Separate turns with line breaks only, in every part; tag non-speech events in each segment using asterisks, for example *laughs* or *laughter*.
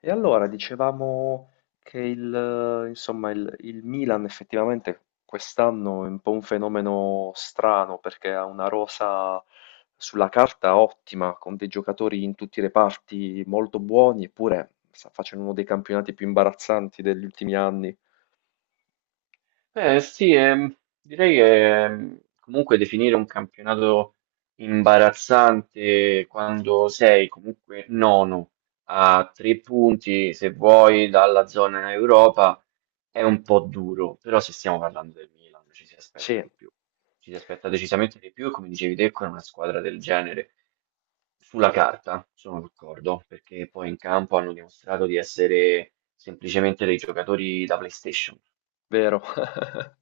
E allora dicevamo che insomma, il Milan effettivamente quest'anno è un po' un fenomeno strano perché ha una rosa sulla carta ottima, con dei giocatori in tutti i reparti molto buoni, eppure sta facendo uno dei campionati più imbarazzanti degli ultimi anni.
Sì, direi che comunque definire un campionato imbarazzante quando sei comunque nono a 3 punti, se vuoi, dalla zona Europa è un po' duro, però se stiamo parlando del Milan ci si aspetta
Sì,
di più, ci si aspetta decisamente di più e come dicevi te con una squadra del genere sulla carta sono d'accordo, perché poi in campo hanno dimostrato di essere semplicemente dei giocatori da PlayStation.
vero. *laughs*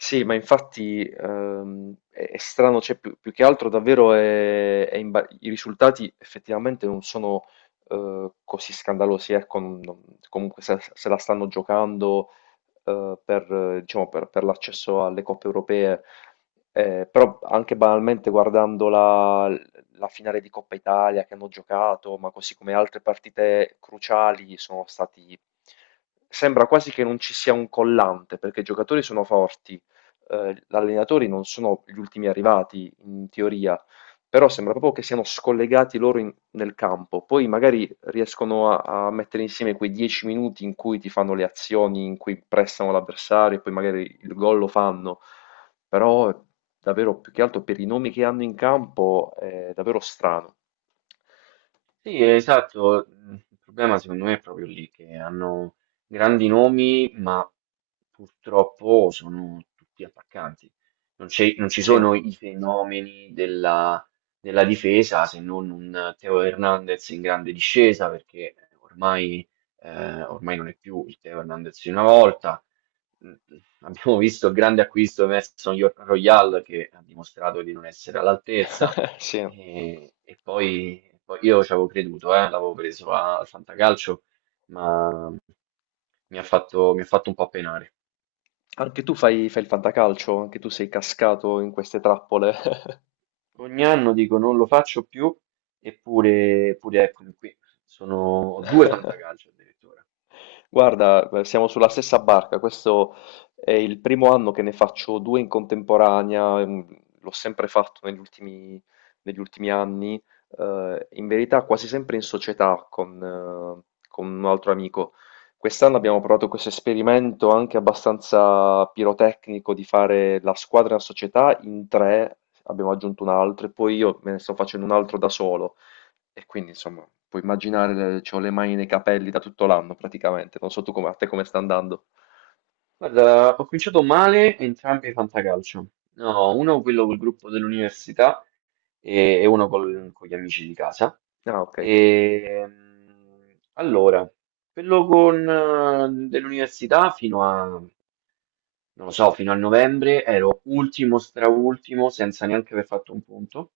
Sì, ma infatti è strano, cioè, più che altro davvero i risultati effettivamente non sono così scandalosi, ecco, comunque se la stanno giocando per, diciamo, per l'accesso alle coppe europee. Però anche banalmente guardando la finale di Coppa Italia che hanno giocato, ma così come altre partite cruciali, sono stati. Sembra quasi che non ci sia un collante, perché i giocatori sono forti, gli allenatori non sono gli ultimi arrivati in teoria, però sembra proprio che siano scollegati loro nel campo. Poi magari riescono a mettere insieme quei 10 minuti in cui ti fanno le azioni, in cui prestano l'avversario, e poi magari il gol lo fanno. Però davvero più che altro per i nomi che hanno in campo è davvero strano.
Sì, esatto. Il problema secondo me è proprio lì che hanno grandi nomi, ma purtroppo sono tutti attaccanti. Non ci
Sì.
sono i fenomeni della difesa se non un Teo Hernandez in grande discesa, perché ormai, ormai non è più il Teo Hernandez di una volta. Mm, Abbiamo visto il grande acquisto di Emerson Royal che ha dimostrato di non essere all'altezza.
*laughs* Sì.
E poi io ci avevo creduto, l'avevo preso a al Fantacalcio, ma mi ha fatto un po' penare.
Anche tu fai il fantacalcio, anche tu sei cascato in queste trappole. *laughs*
Ogni anno dico non lo faccio più, eppure eccomi qui. Sono Ho due Fantacalcio addirittura.
Guarda, siamo sulla stessa barca. Questo è il primo anno che ne faccio due in contemporanea. L'ho sempre fatto negli ultimi anni, in verità quasi sempre in società con un altro amico. Quest'anno abbiamo provato questo esperimento anche abbastanza pirotecnico di fare la squadra e la società in tre. Abbiamo aggiunto un altro e poi io me ne sto facendo un altro da solo. E quindi, insomma, puoi immaginare, c'ho le mani nei capelli da tutto l'anno praticamente. Non so tu come, a te come sta andando.
Guarda, ho cominciato male entrambi i Fantacalcio. No, uno quello col gruppo dell'università, e uno con gli amici di casa.
Ah, ok.
Allora, quello con, dell'università non lo so, fino a novembre ero ultimo, straultimo, senza neanche aver fatto un punto.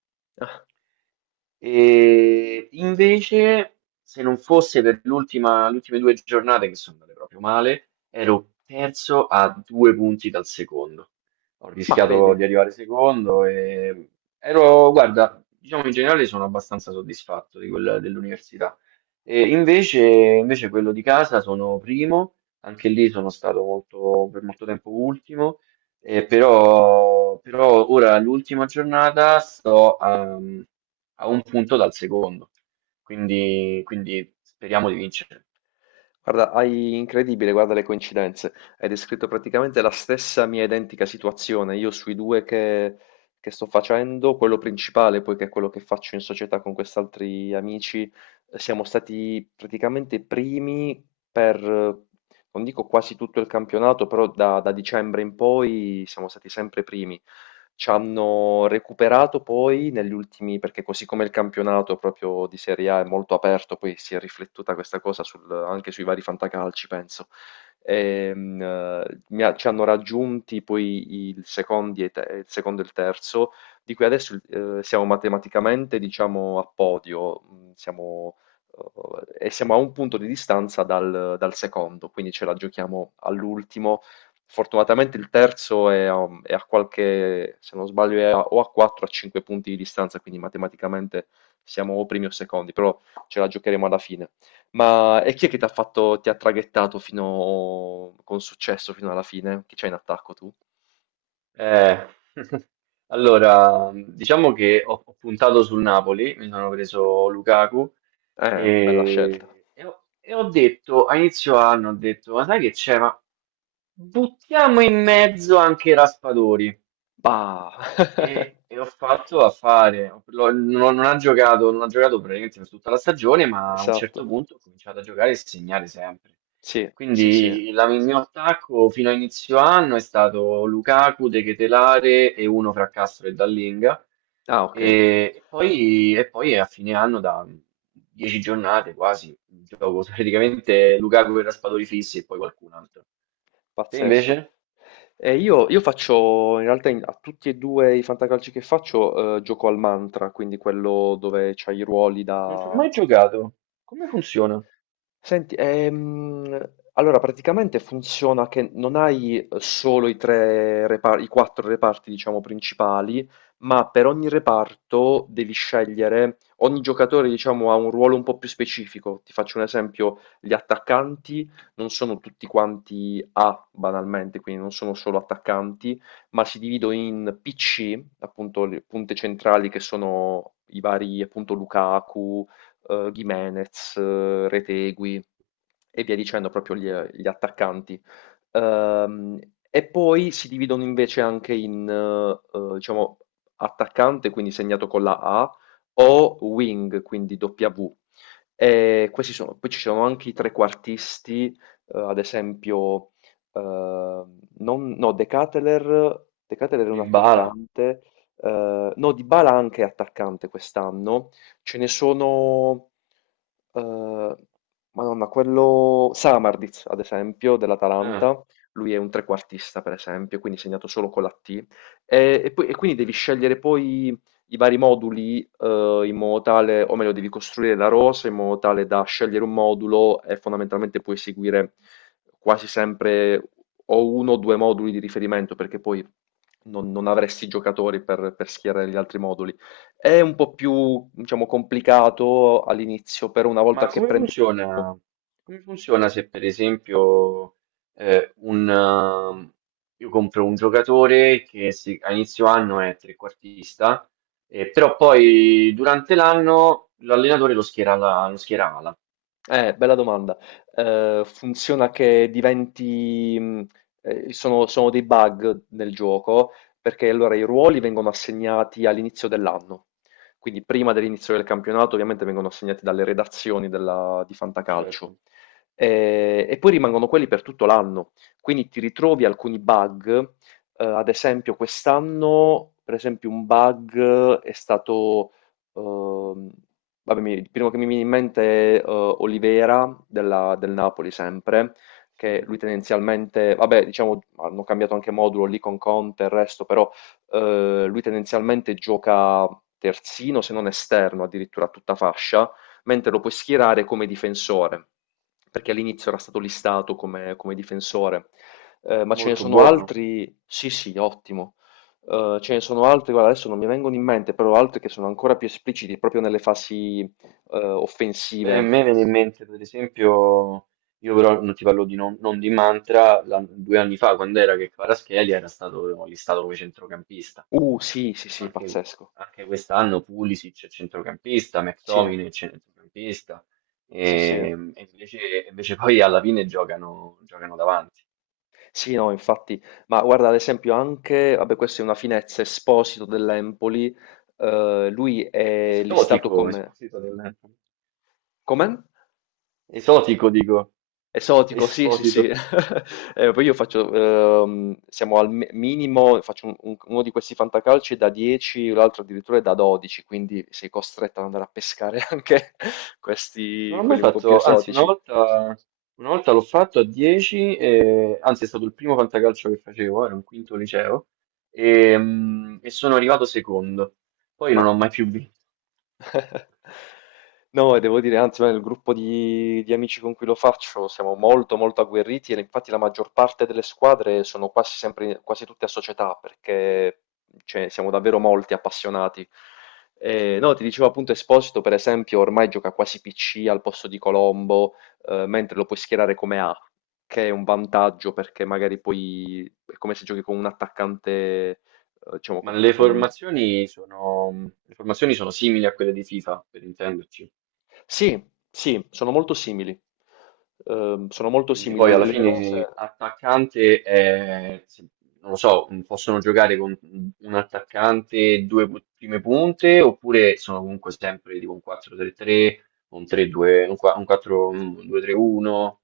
E invece, se non fosse per l'ultima, le ultime 2 giornate che sono andate proprio male, ero terzo a 2 punti dal secondo. Ho
Ma vedi,
rischiato di arrivare secondo guarda, diciamo in generale sono abbastanza soddisfatto di quella dell'università. E invece quello di casa sono primo, anche lì sono stato per molto tempo ultimo. Però però, ora l'ultima giornata sto a un punto dal secondo, quindi speriamo di vincere.
guarda, hai incredibile, guarda le coincidenze. Hai descritto praticamente la stessa mia identica situazione. Io sui due che sto facendo, quello principale, poi che è quello che faccio in società con quest'altri amici, siamo stati praticamente i primi per, non dico quasi tutto il campionato, però da dicembre in poi siamo stati sempre primi. Ci hanno recuperato poi negli ultimi perché così come il campionato proprio di Serie A è molto aperto, poi si è riflettuta questa cosa anche sui vari fantacalci, penso. Ci hanno raggiunti poi il secondi e il secondo e il terzo, di cui adesso siamo matematicamente, diciamo, a podio. Mm, Siamo E siamo a un punto di distanza dal secondo, quindi ce la giochiamo all'ultimo. Fortunatamente il terzo è a qualche, se non sbaglio è a o a 4 o a 5 punti di distanza, quindi matematicamente siamo o primi o secondi, però ce la giocheremo alla fine. Ma e chi è che t'ha fatto, ti ha traghettato fino con successo fino alla fine? Chi c'hai in attacco tu?
Eh, *laughs* allora, diciamo che ho puntato sul Napoli, mi sono preso Lukaku
Bella scelta.
e ho detto, a inizio anno ho detto, ma sai che c'è? Ma buttiamo in mezzo anche Raspadori.
Bah! *laughs*
E ho fatto a fare, lo- Non ha giocato praticamente per tutta la stagione, ma a un certo
Esatto.
punto ha cominciato a giocare e segnare sempre.
Sì, sì, sì.
Quindi il mio attacco fino a inizio anno è stato Lukaku, De Ketelare e uno fra Castro e Dallinga.
Ah, okay.
E, e poi a fine anno, da 10 giornate quasi, gioco praticamente Lukaku e Raspadori fissi e poi qualcun altro. Te
Pazzesco.
invece?
Io faccio, in realtà a tutti e due i fantacalci che faccio, gioco al mantra, quindi quello dove c'hai i ruoli
Non ci ho
da.
mai giocato. Come funziona?
Senti, allora praticamente funziona che non hai solo i i quattro reparti, diciamo, principali, ma per ogni reparto devi scegliere. Ogni giocatore, diciamo, ha un ruolo un po' più specifico. Ti faccio un esempio, gli attaccanti non sono tutti quanti A, banalmente, quindi non sono solo attaccanti, ma si dividono in PC, appunto, le punte centrali che sono i vari, appunto, Lukaku, Gimenez, Retegui e via dicendo, proprio
Ok.
gli attaccanti. Ehm, e poi si dividono invece anche in, diciamo, attaccante, quindi segnato con la A, o wing, quindi W. E questi sono, poi ci sono anche i trequartisti, ad esempio, no, De Ketelaere, De Ketelaere è un
Dybala.
attaccante, no, Dybala anche è attaccante quest'anno. Ce ne sono, eh, Madonna, quello Samarditz, ad esempio,
Ah,
dell'Atalanta, lui è un trequartista, per esempio, quindi segnato solo con la T. E quindi devi scegliere poi i vari moduli, in modo tale, o meglio, devi costruire la rosa in modo tale da scegliere un modulo e fondamentalmente puoi seguire quasi sempre o uno o due moduli di riferimento, perché poi non avresti giocatori per schierare gli altri moduli. È un po' più, diciamo, complicato all'inizio, però una
ma
volta che
come
prendi.
funziona? Come funziona se per esempio eh, un, ehm, io compro un giocatore a inizio anno è trequartista, però poi durante l'anno l'allenatore lo schiera, lo schiera ala.
Bella domanda. Funziona che diventi. Sono dei bug nel gioco, perché allora i ruoli vengono assegnati all'inizio dell'anno. Quindi prima dell'inizio del campionato ovviamente vengono assegnati dalle redazioni di Fantacalcio.
Certo,
E poi rimangono quelli per tutto l'anno. Quindi ti ritrovi alcuni bug. Ad esempio quest'anno, per esempio, un bug è stato. Ehm, Vabbè, il primo che mi viene in mente è Olivera del Napoli sempre, che
sì,
lui tendenzialmente, vabbè, diciamo, hanno cambiato anche modulo lì con Conte e il resto, però lui tendenzialmente gioca terzino, se non esterno, addirittura a tutta fascia, mentre lo puoi schierare come difensore, perché all'inizio era stato listato come, come difensore. Ma ce ne
molto
sono
buono.
altri? Sì, sì, ottimo. Ce ne sono altri, guarda, adesso non mi vengono in mente, però altri che sono ancora più espliciti proprio nelle fasi
Beh, a
offensive.
me viene in mente per esempio, io però non ti parlo di non, non di Mantra, 2 anni fa quando era che Kvaratskhelia era stato listato come centrocampista.
Sì, sì, sì,
Anche
pazzesco.
anche quest'anno Pulisic è centrocampista,
Sì,
McTominay è centrocampista,
sì, sì.
e invece poi alla fine giocano davanti.
Sì, no, infatti. Ma guarda, ad esempio anche, vabbè, questa è una finezza, Esposito dell'Empoli, lui è listato
Esotico,
come.
Esposito del.
Come?
Esotico dico,
Esotico, sì, sì, sì.
Esposito.
*laughs* Poi io faccio, siamo al minimo, faccio uno di questi fantacalci da 10, l'altro addirittura è da 12, quindi sei costretto ad andare a pescare *laughs* anche
Non
questi,
ho mai
quelli un po' più
fatto, anzi
esotici.
una volta l'ho fatto a 10, anzi è stato il primo fantacalcio che facevo, era un quinto liceo, e sono arrivato secondo. Poi
Ma.
non ho mai più vinto.
*laughs* No, e devo dire, anzi, noi nel gruppo di amici con cui lo faccio siamo molto, molto agguerriti e infatti la maggior parte delle squadre sono quasi sempre, quasi tutte a società perché, cioè, siamo davvero molti appassionati. E, no, ti dicevo appunto Esposito, per esempio, ormai gioca quasi PC al posto di Colombo, mentre lo puoi schierare come A, che è un vantaggio perché magari poi è come se giochi con un attaccante, eh, diciamo,
Ma
con, con
le formazioni sono simili a quelle di FIFA, per intenderci.
Sì, sì, sono molto simili. Sono molto
Quindi
simili.
poi alla
Le
fine
rose.
attaccante è, non lo so, possono giocare con un attaccante e due prime punte, oppure sono comunque sempre tipo un 4-3-3, un 3-2, un 4-2-3-1.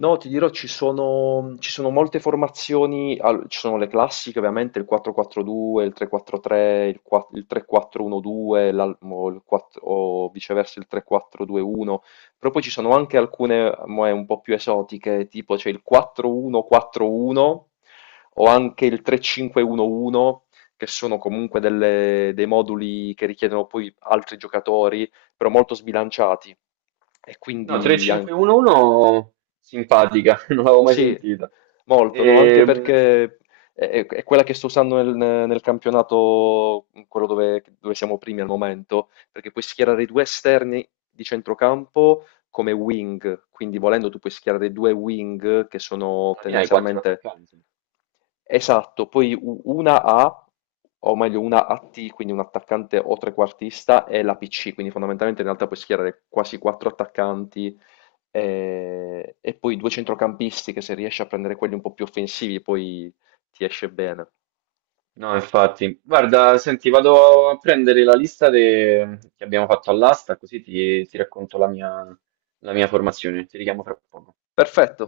No, ti dirò, ci sono molte formazioni, ci sono le classiche ovviamente, il 4-4-2, il 3-4-3, il 3-4-1-2, o viceversa il 3-4-2-1, però poi ci sono anche alcune un po' più esotiche, tipo c'è il 4-1-4-1 o anche il 3-5-1-1, che sono comunque dei moduli che richiedono poi altri giocatori, però molto sbilanciati. E
No,
quindi anche.
3-5-1-1 simpatica, *laughs* non l'avevo mai
Sì,
sentita.
molto, no, anche
Ehm,
perché è quella che sto usando nel campionato, quello dove siamo primi al momento, perché puoi schierare i due esterni di centrocampo come wing, quindi volendo tu puoi schierare due wing che sono
Alla fine hai quattro
tendenzialmente.
attaccanti.
Esatto, poi una A, o meglio una AT, quindi un attaccante o trequartista, e la PC, quindi fondamentalmente in realtà puoi schierare quasi quattro attaccanti, e poi due centrocampisti che se riesci a prendere quelli un po' più offensivi poi ti esce bene.
No, infatti, guarda, senti, vado a prendere la lista che abbiamo fatto all'asta, così ti racconto la mia formazione. Ti richiamo fra poco.
Perfetto.